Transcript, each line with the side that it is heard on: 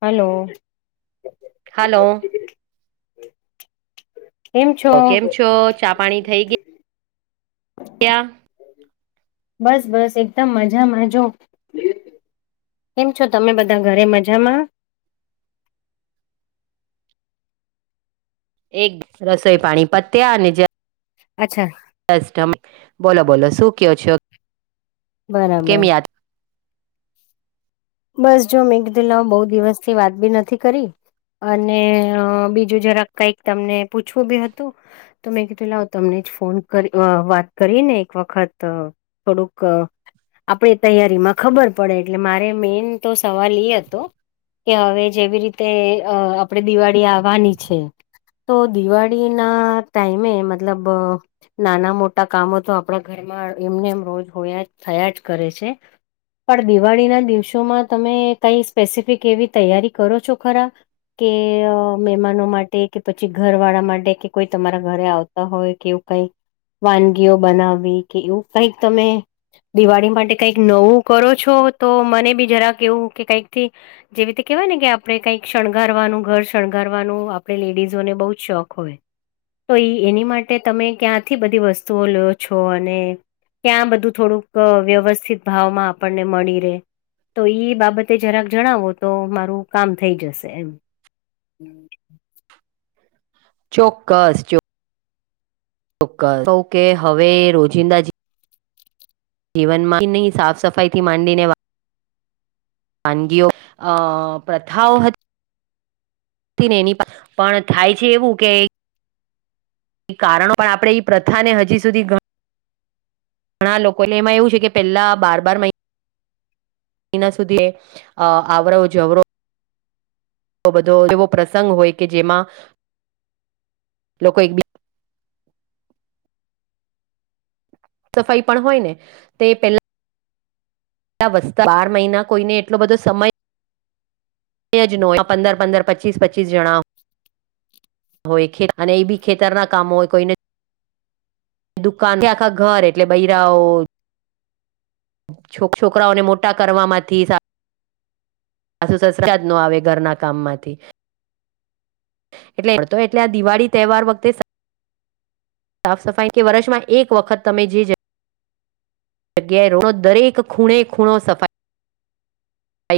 left: Hello
right: hello
left: [inaudible]
right: ઓ કેમ છો? ચા પાણી થઈ ગય ગયા?
left: બસ બસ એકદમ મજામાં જો કેમ છો તમે બધા ઘરે મજામાં?
right: એક રસોઈ પાણી પત્યા અને
left: અચ્છા
right: બોલો બોલો શું કયો છો? કેમ
left: બરાબર
right: યાદ
left: બસ જો મેઘ દેલાઓ બહુ દિવસ થી વાત બી નથી કરી. અને બીજું જરાક કઈક તમને પૂછવું બી હતું. તો મેં કીધું લાઓ તમને જ ફોન કરી વાત કરી ને એક વખત થોડુંક આપણેે તૈયારીમાં ખબર પડે એટલે મારે મેં તો સવાલ એ હતો. કે હવે જેવી રીતે અ આપણેે દિવાળી આવવાની છે. તો દિવાળી ના ટાઈમે મતલબ નાના મોટા કામો તો આપણા ઘરમાં એમને એમ રોજ હોયા થયા જ કરે છે. પણ દિવાળીના દિવસોમાં તમે કઈ સ્પેસિફિક એવી તૈયારી કરો છો ખરા? કે મહેમાનો માટે કે પછી ઘર વાળા માટે કે કોઈ તમારા ઘરે આવ હોય કે એવું કઈ વાનગીઓ બનાવવી કે એવું કઈક તમે? દિવાળી માટે કઈક નવું કરો છો તો મને બી જરા કેવું કે કઈક જેવી રીતે કેહેવાય ને કે આપણે કઈક શણગારવાનું ઘર શણગારવાનું આપણે લેડીઝોને બહુ જ શોખ હોય તો એ એની માટે તમે ક્યાંથી બધી વસ્તુઓ લો છો? અને કયાં બધું થોડુંક વ્યવસ્થિત ભાવમાં આપણને મળી રહે. તો ઈ બાબતે જરાક જણાવો તો મારું કામ થઈ જશે એમ
right: ચોક્કસ ચોક્કસ કે હવે રોજિંદા જી જીવનમાં નહીં સાફ સફાઈ થી માંડીને વા વાનગીઓ અ પ્રથાઓ હતી. ની એની પણ થાય છે એવું કે કારણો પણ આપણે ઈ પ્રથા ને હજી સુધી ઘણા લોકો ને એમાં એવું છે કે પેલા બાર બાર એના સુધી આવરો જવરો બધો એવો પ્રસંગ હોય કે જેમાં લોકો સફાઈ પણ હોય ને તે પેલા બાર મહિના કોઈને એટલો બધો સમય જ નો પંદર પંદર પચીસ પચીસ જણા હોય અને એ બી ખેતરના કામો હોય કોઈને દુકાન કે આખા ઘર એટલે બૈરાઓ છોક છોકરાઓને મોટા કરવામાંથી સા પાસું સસરાજ નું આવે ઘરના કામ માંથી એટલે તો એટલે આ દિવાળી તહેવાર વખતે સાફ સફાઈ કે વર્ષમાં એક વખત તમે જે જ જગ્યાએ રો દરેક ખૂણે ખૂણો સફાઈ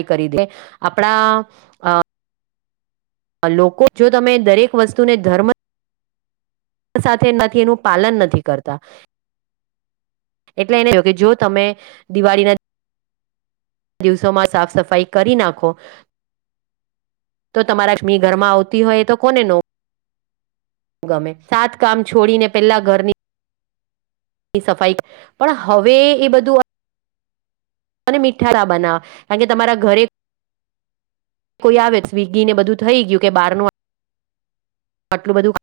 right: કરી દે આપણા અ લોકો જો તમે દરેક વસ્તુને ધર્મ સાથે એમાંથી એનું પાલન નથી કરતા એટલે એ ન જોય કે જો તમે દિવાળીના દિવસોમાં સાફ સફાઈ કરી નાખો તો તમારા સ્મી ઘરમાં આવતી હોય તો કોને નો ગમે સાત કામ છોડીને પેલા ઘરની સફાઈ પણ હવે એ બધું અને મીઠા બનાવ કારણ કે તમારા ઘરે કોઈ આવે સ્વિગીને બધું થઈ ગયું કે બારનું આટલું બધું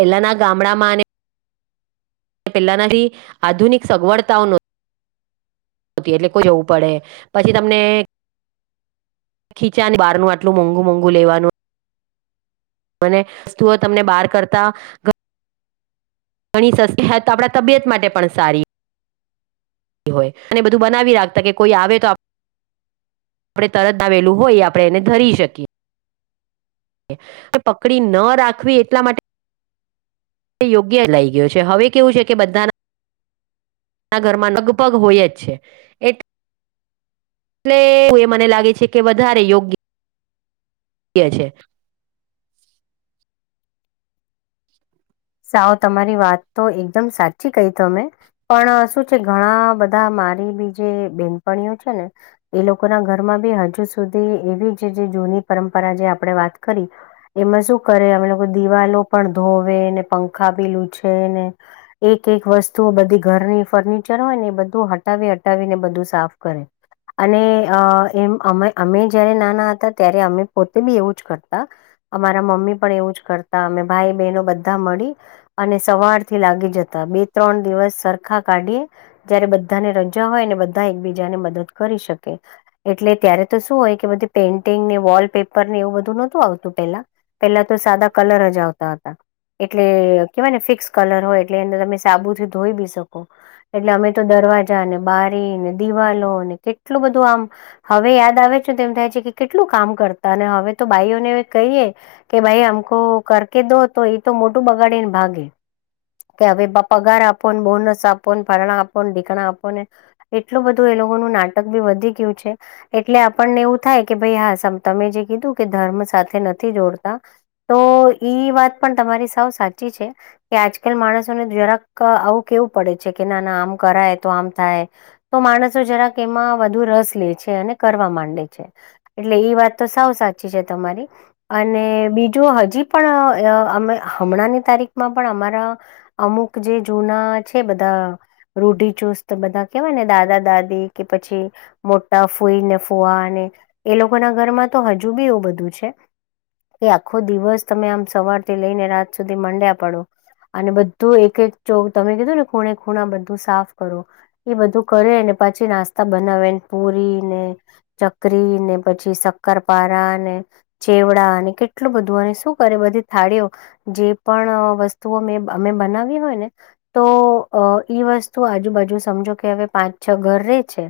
right: પેલાના ગામડામાં અને પેલાનાથી આધુનિક સગવડતાઓ નો એટલે કોઈ જવું પડે પછી તમને ખીચાની બારનું આટલ મોંઘુ મોંઘું લેવાનું [unintelligible] તુંઓ તમને બહાર કરતા ઘણી સસ હે તો આપણા તબિયત માટે પણ સારી હોય અને બધું બનાવી રાખતા કે કોઈ આવે તો આપણે તરત ધ આવેલું હોય આપણે એને ધરી શકીએ પકડી ન રાખવી એટલા માટે યોગ્ય લઈ ગયો છે હવે કેવું છે કે બધાના ઘરમાં લગભગ હોય જ છે એ એટલે એ મને લાગે છે કે વધારે યોગ્ય યો્ય છે
left: સાવ તમારી વાત તો એકદમ સાચી કઈ તો અમે પણ શું છે ઘણા બધા મારી બીજ બેનપણીઓ છે ને એ લોકોના ઘરમાં બી હજુ સુધી એવી જે જૂની પરંપરા જે આપણે વાત કરી એમાં શું કરે અમે લોકો દિવાલો પણ ધોવે ને પંખા પીલું છે ને એક એક વસ્તુ બધી ઘરની ફર્નિચર હોય ને એ બધું હટાવી હટાવીને બધું સાફ કરે અને અ એમ અમે જયારે નાના હતા ત્યારે અમે પોતે બી એવું જ કરતા અમારા મમ્મી પણ એવું જ કરતા અમે ભાઈ બહેનો બધા મળી અને સવાર થી લાગી જતા બે ત્રણ દિવસ સરખા કાઢીએ જયારે બધાને રજા હોય અને બધા એકબીજાને મદદ કરી શકે એટલે ત્યારે તો શું હોય કે બધી પેઇન્ટિંગને વોલ પેપર ને એવું બધું નોતું આવતું પેલા પેલા તો સાદા કલર જ આવતા હતા એટલે કેવાય ને ફિક્સ કલર હોય એટલે એને તમે સાબુથી ધોઈ બી શકો એટલે અમે તો દરવાજા ને બારી ને દિવાલોને કેટલું બધું આમ હવે યાદ આવે છે તેમ થાય છે કે કેટલું કામ કરતા અને હવે તો ભાઈઓને કહીએ કે ભાઈ આમકો કર કે દો તો એ તો મોટું બગાડી ને ભાગે કે હવે પગાર આપોને બોનસ આપો ને ભાારણા આપો ને ઢીકણા આપો ને એટલું બધું એ લોકોનું નાટક બી વધી ગયું છે એટલે આપણને એવું થાય કે ભાઈ હા તમે જે કીધું કે ધર્મ સાથે નથી જોડતા તો ઈ વાત પણ તમારી સાવ સાચી છે કે આજકાલ માણસોને જરાક આવું કેવું પડે છે કે ના ના આમ કરાય તો આમ થાય તો માણસો જરાક એમાં વધુ રસ લે છે અને કરવા માંડે છે એટલે એ વાત તો સાવ સાચી છે. તમારી અને બીજું હજી પણ અ અમે હમણાંની તારીખમાં પણ અમારા અમુક જે જૂના છે. બધા રોઢીચુસ બધા કેવાય ને દાદા દાદી કે પછી મોટા ફૂઈને ફોવા અને એ લોકોના ઘરમાં તો હજુ બી એવું બધું છે. એ આખો દિવસ તમે આમ સવારથી લઈને રાત સુધી માંડ્યા પડો અને બધું એક એક ચ તમે કીધું ને ખૂણે ખૂણા બધું સાફ કરો. એ બધું કરે અને પાછી નાસ્તા બનાવેને પુરી ને ચકરી ને પછી શક્કર પારા ને ચેવડા અને કેટલું બધું અને શું કરે બધી થાળીઓ જે પણ વસ્તુઓ મે અમે બનાવી હોય ને તો ઈ વસ્તુ આજુબાજુ સમજો કે હવે પાંચ છ ઘર રે છે.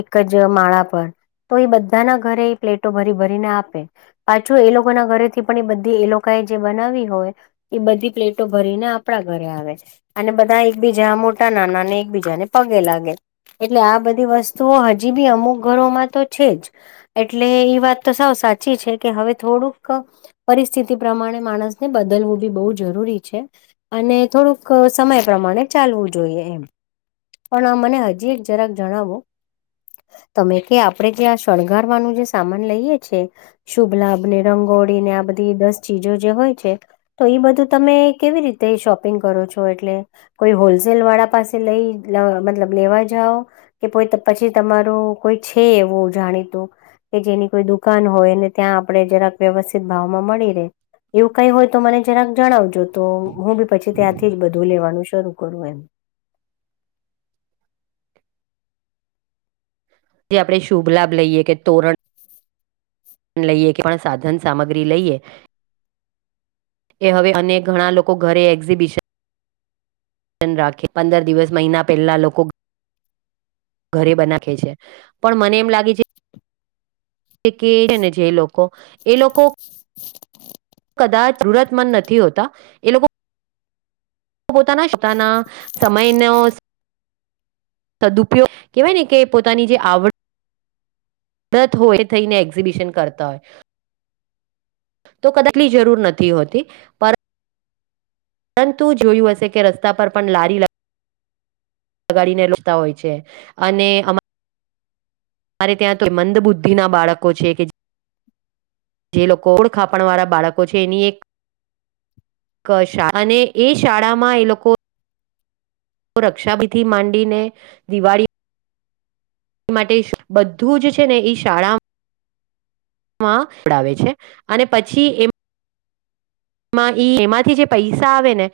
left: એક જ માળા પર તો એ બધાના ઘરે એ પ્લેટો ભરી ભરીને આપે. પાછું એ લોકો ના ઘરે થી પણ એ, બધી એ લોકો કઈ જે બનાવી હોય એ, બધી પ્લેટો ભરીને આપણા ઘરે આવે છે. અને બધા એકબીજા મોટા નાના અને એકબીજાને પગે લાગે એટલે આ બધી વસ્તુઓ હજી બી અમુક ઘરોમાં તો છે જ એટલે એ વાત તો સાવ સાચી છે. કે હવે થોડુંક પરિસ્થિતિ પ્રમાણે માણસ ને બદલવું બી બહુ જરૂરી છે. અને થોડુંક સમય પ્રમાણે ચાલવું જોઈએ એમ પણ આ મને હજી એક જરાક જણાવો તમે કે આપણેે જે, આ શણગારવાનું જે સામાન લઈએ છે. શુભ લાભ ને રંગોળી ને આ બધી દસ ચીજો જે હોય છે. તો એ બધું તમે કેવી રીતે શોપિંગ કરો છો. એટલે કોઈ હોલસેલ વાળા પાસે લઈ મતલબ લેવા જાઓ કે પછી તમારું કોઈ છે. એવું જાણીતું કે જેની કોઈ દુકાન હોય ને ત્યાં આપડણે જરાક વ્યવસ્થિત ભાવમાં મળી રહે એવું કઈ હોય તો મને જરાક જણાવજો તો હું બી પછી ત્યાંથી જ, બધું લેવાનું શરૂ કરું એમ
right: જે આપણે શુભ લાભ લઈએ કે તોરણ લઈએ કે પણ સાધન સામગ્રી લઈએ એ'હવે અને ઘણા લોકો ઘરે એક્ઝિબિશન રાખે પંદર દિવસ મહિના પહેલા લોકો ઘરે બનાખે છે પણ મને એમ લાગે છે. કે છે ને, જે લોકો એ લોકો કદાચ જરૂરત મંદ નથી હોતા એ લોકો પોતા નાતાના સમય ન સદપયોગ કેવાય ને, કે પોતાની જે આવડ મદત હો એ થઈને એક્ઝિબિશન કરતા હોય તો કદાચની જરૂર નથી હોતી પર પરંતુ જોયું હશે કે રસ્તા પર પણ લારી લ લગાડીને લતા હોય છે. અને મારે ત્યાં તો એ મંદ બુદ્ધિ, ના બાળકો છે કે જે લોકો ઓળખાપણ વાળા બાળકો છે. એની એક શા અને એ શાળા માં એ લોકો રક્ષાબીધિ માંડીને દિવાળી માટે બધું જ છે. ને શાળા ડાવે છે. અને પછી એ માં ઈ એમાંથી જે પૈસા આવે ને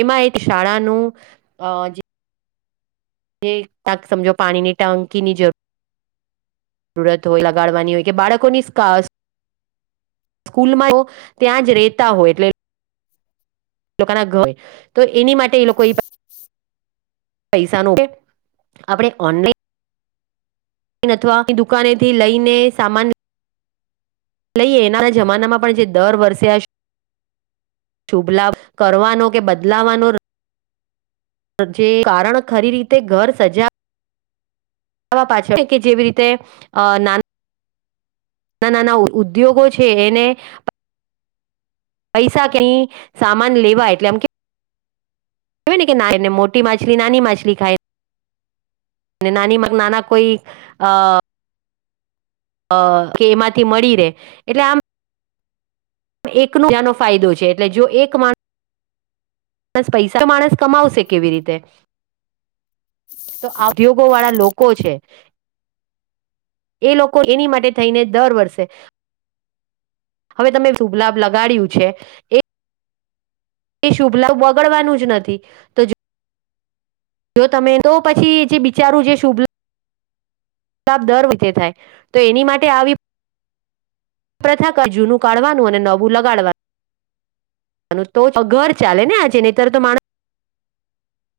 right: એમાં એક શાળાનું જે. જે ત સમજો પાણી ની ટાંકીની જરૂર. જરૂરત હોય લગાડવાની હોય કે બાળકોની સ્. સ્કૂલમાં તો ત્યાં જ રહેતા હોય એટલે એ લોકો ના ઘર તો એની માટે એ લોકો
left: [inaudible]
right: પૈસાનું આપણે ઓનલાઈન ને અથવા ની દુકાને થી લઈ ને સામાન લઈએ એના જમાના માં પણ જે દર વર્ષે આ શુભ લાભ કરવાનો કે બદલાવાનો જે કારણ ખરી રીતે ઘર સજા સજાવવા પાછળ કે જેવી રીતે અ નાન નાના ઉદ્યોગો છે એને પૈસા કી સામાન લેવા એટલે એમ કે કેવાય ને કે એ મોટી માછલી નાની માછલી ખાય. અને નાની મા નાના કોઈ અ અ કે એમાંથી મળી રે એટલે આમ એક નો ફાયદો છે એટલે જો એક માણસ પૈસા માણસ કમાવશે કેવી રીતે? ઉદ્યોગો વાળા લોકો છે. એ લોકો એની માટે થઈને દર વર્ષે હવે તમે શુભ લાભ લગાડ્યું છે એ એ શુભ લાભ બગડવાનું જ નથી તો જો તમે તો પછી જે બિચારું જે શુભ લા શુભ લાભ દર વીતે થાય તો એની માટે આવી પ્રથા ક જૂનું કાઢવાનું અને નવું લગાડવાનું. તો ઘર ચાલે ને આજે નીતર તો માણસ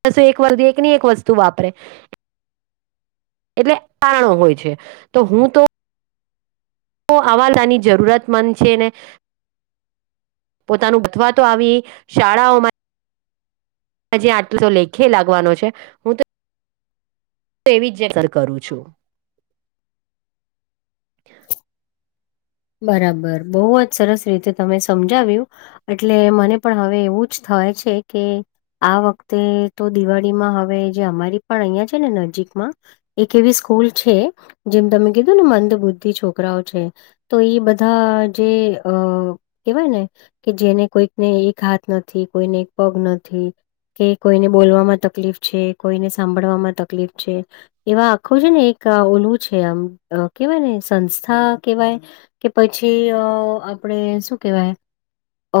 right: [unintelligible] એક વર્દી એક ની એક વસ્તુ વાપરે. એટલે કારણો હોય છે તો હું તો તો આવા લાની જરૂરત મંદ છે ને પોતાનું અથવા તો આવી શાળાઓમાં હજી આટલું તો લેખે લાગવાનો છે હું તો એવી જેસર કરું છું.
left: બરાબર બોવ જ સરસ રીતે તમે સમજાવ્યું. એટલે મને પણ હવે એવું જ થાય છે કે આ વખતે તો દિવાળીમાં હવે જે અમારી પણ અહિયાં છે ને નજીકમાં એક એવી સ્કૂલ છે જેમ તમે કીધું ને મંદ બુદ્ધિ છોકરાઓ છે. તો ઈ બધા જે અ કેહેવાય ને કે જેને કોઈક ને એક હાથ નથી કોઈને એક પગ નથી. કે કોઈને બોલવામાં તકલીફ છે, કોઈને સાંભળવામાં તકલીફ છે. એવા આખું છે ને એક ઓલું છે આમ કેવાય ને સંસ્થા કેવાય. કે પછી આપણે અ શું કેવાય. અ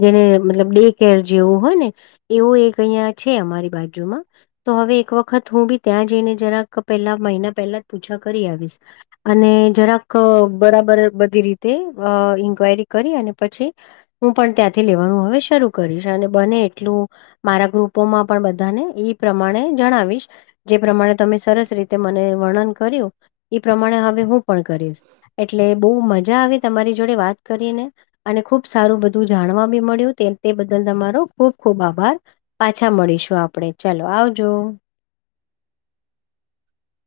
left: જેને મતલબ ડે કેર જેવું હોય ને. એવું એક અહયા છે અમારી બાજુમાં. તો હવે એક વખત હું બી ત્યાં જઈને જરાક પેલા મહિના પહેલા જ પૂછા કરી આવીશ. અને જરાક બરાબર બધી રીતે ઇન્ક્વાયરી કરી અને પછી હું પણ ત્યાંથી લેવાનું હવે શરૂ કરીશ અને બને એટલું મારા ગ્રુપોમાં પણ બધાને ઈ પ્રમાણે જણાવીશ. જે પ્રમાણે તમે સરસ રીતે મને વર્ણન કર્યું એ પ્રમાણે હવે હું પણ કરીશ. એટલે બો મજા આવે તમારી જોડે વાત કરી ને. અને ખુબ સારું બધું જાણવા બી મળ્યું ત તે બદલ તમારો ખુબ ખુબ આભાર પાછા મળીશું આપડે ચાલો આવજો.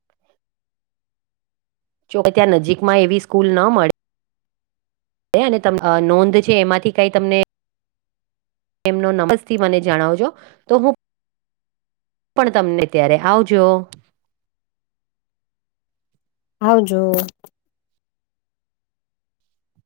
right: [inaudible] જોકે ત્યાં નજીકમાં એવી સ્કૂલ ન મળે. ને અને અ નોંધ છે એમાંથી કાઈ તમને એમનો નમસથી મને જણાવજો તો હું પણ તમને ત્યારે આવજો.
left: આવજો.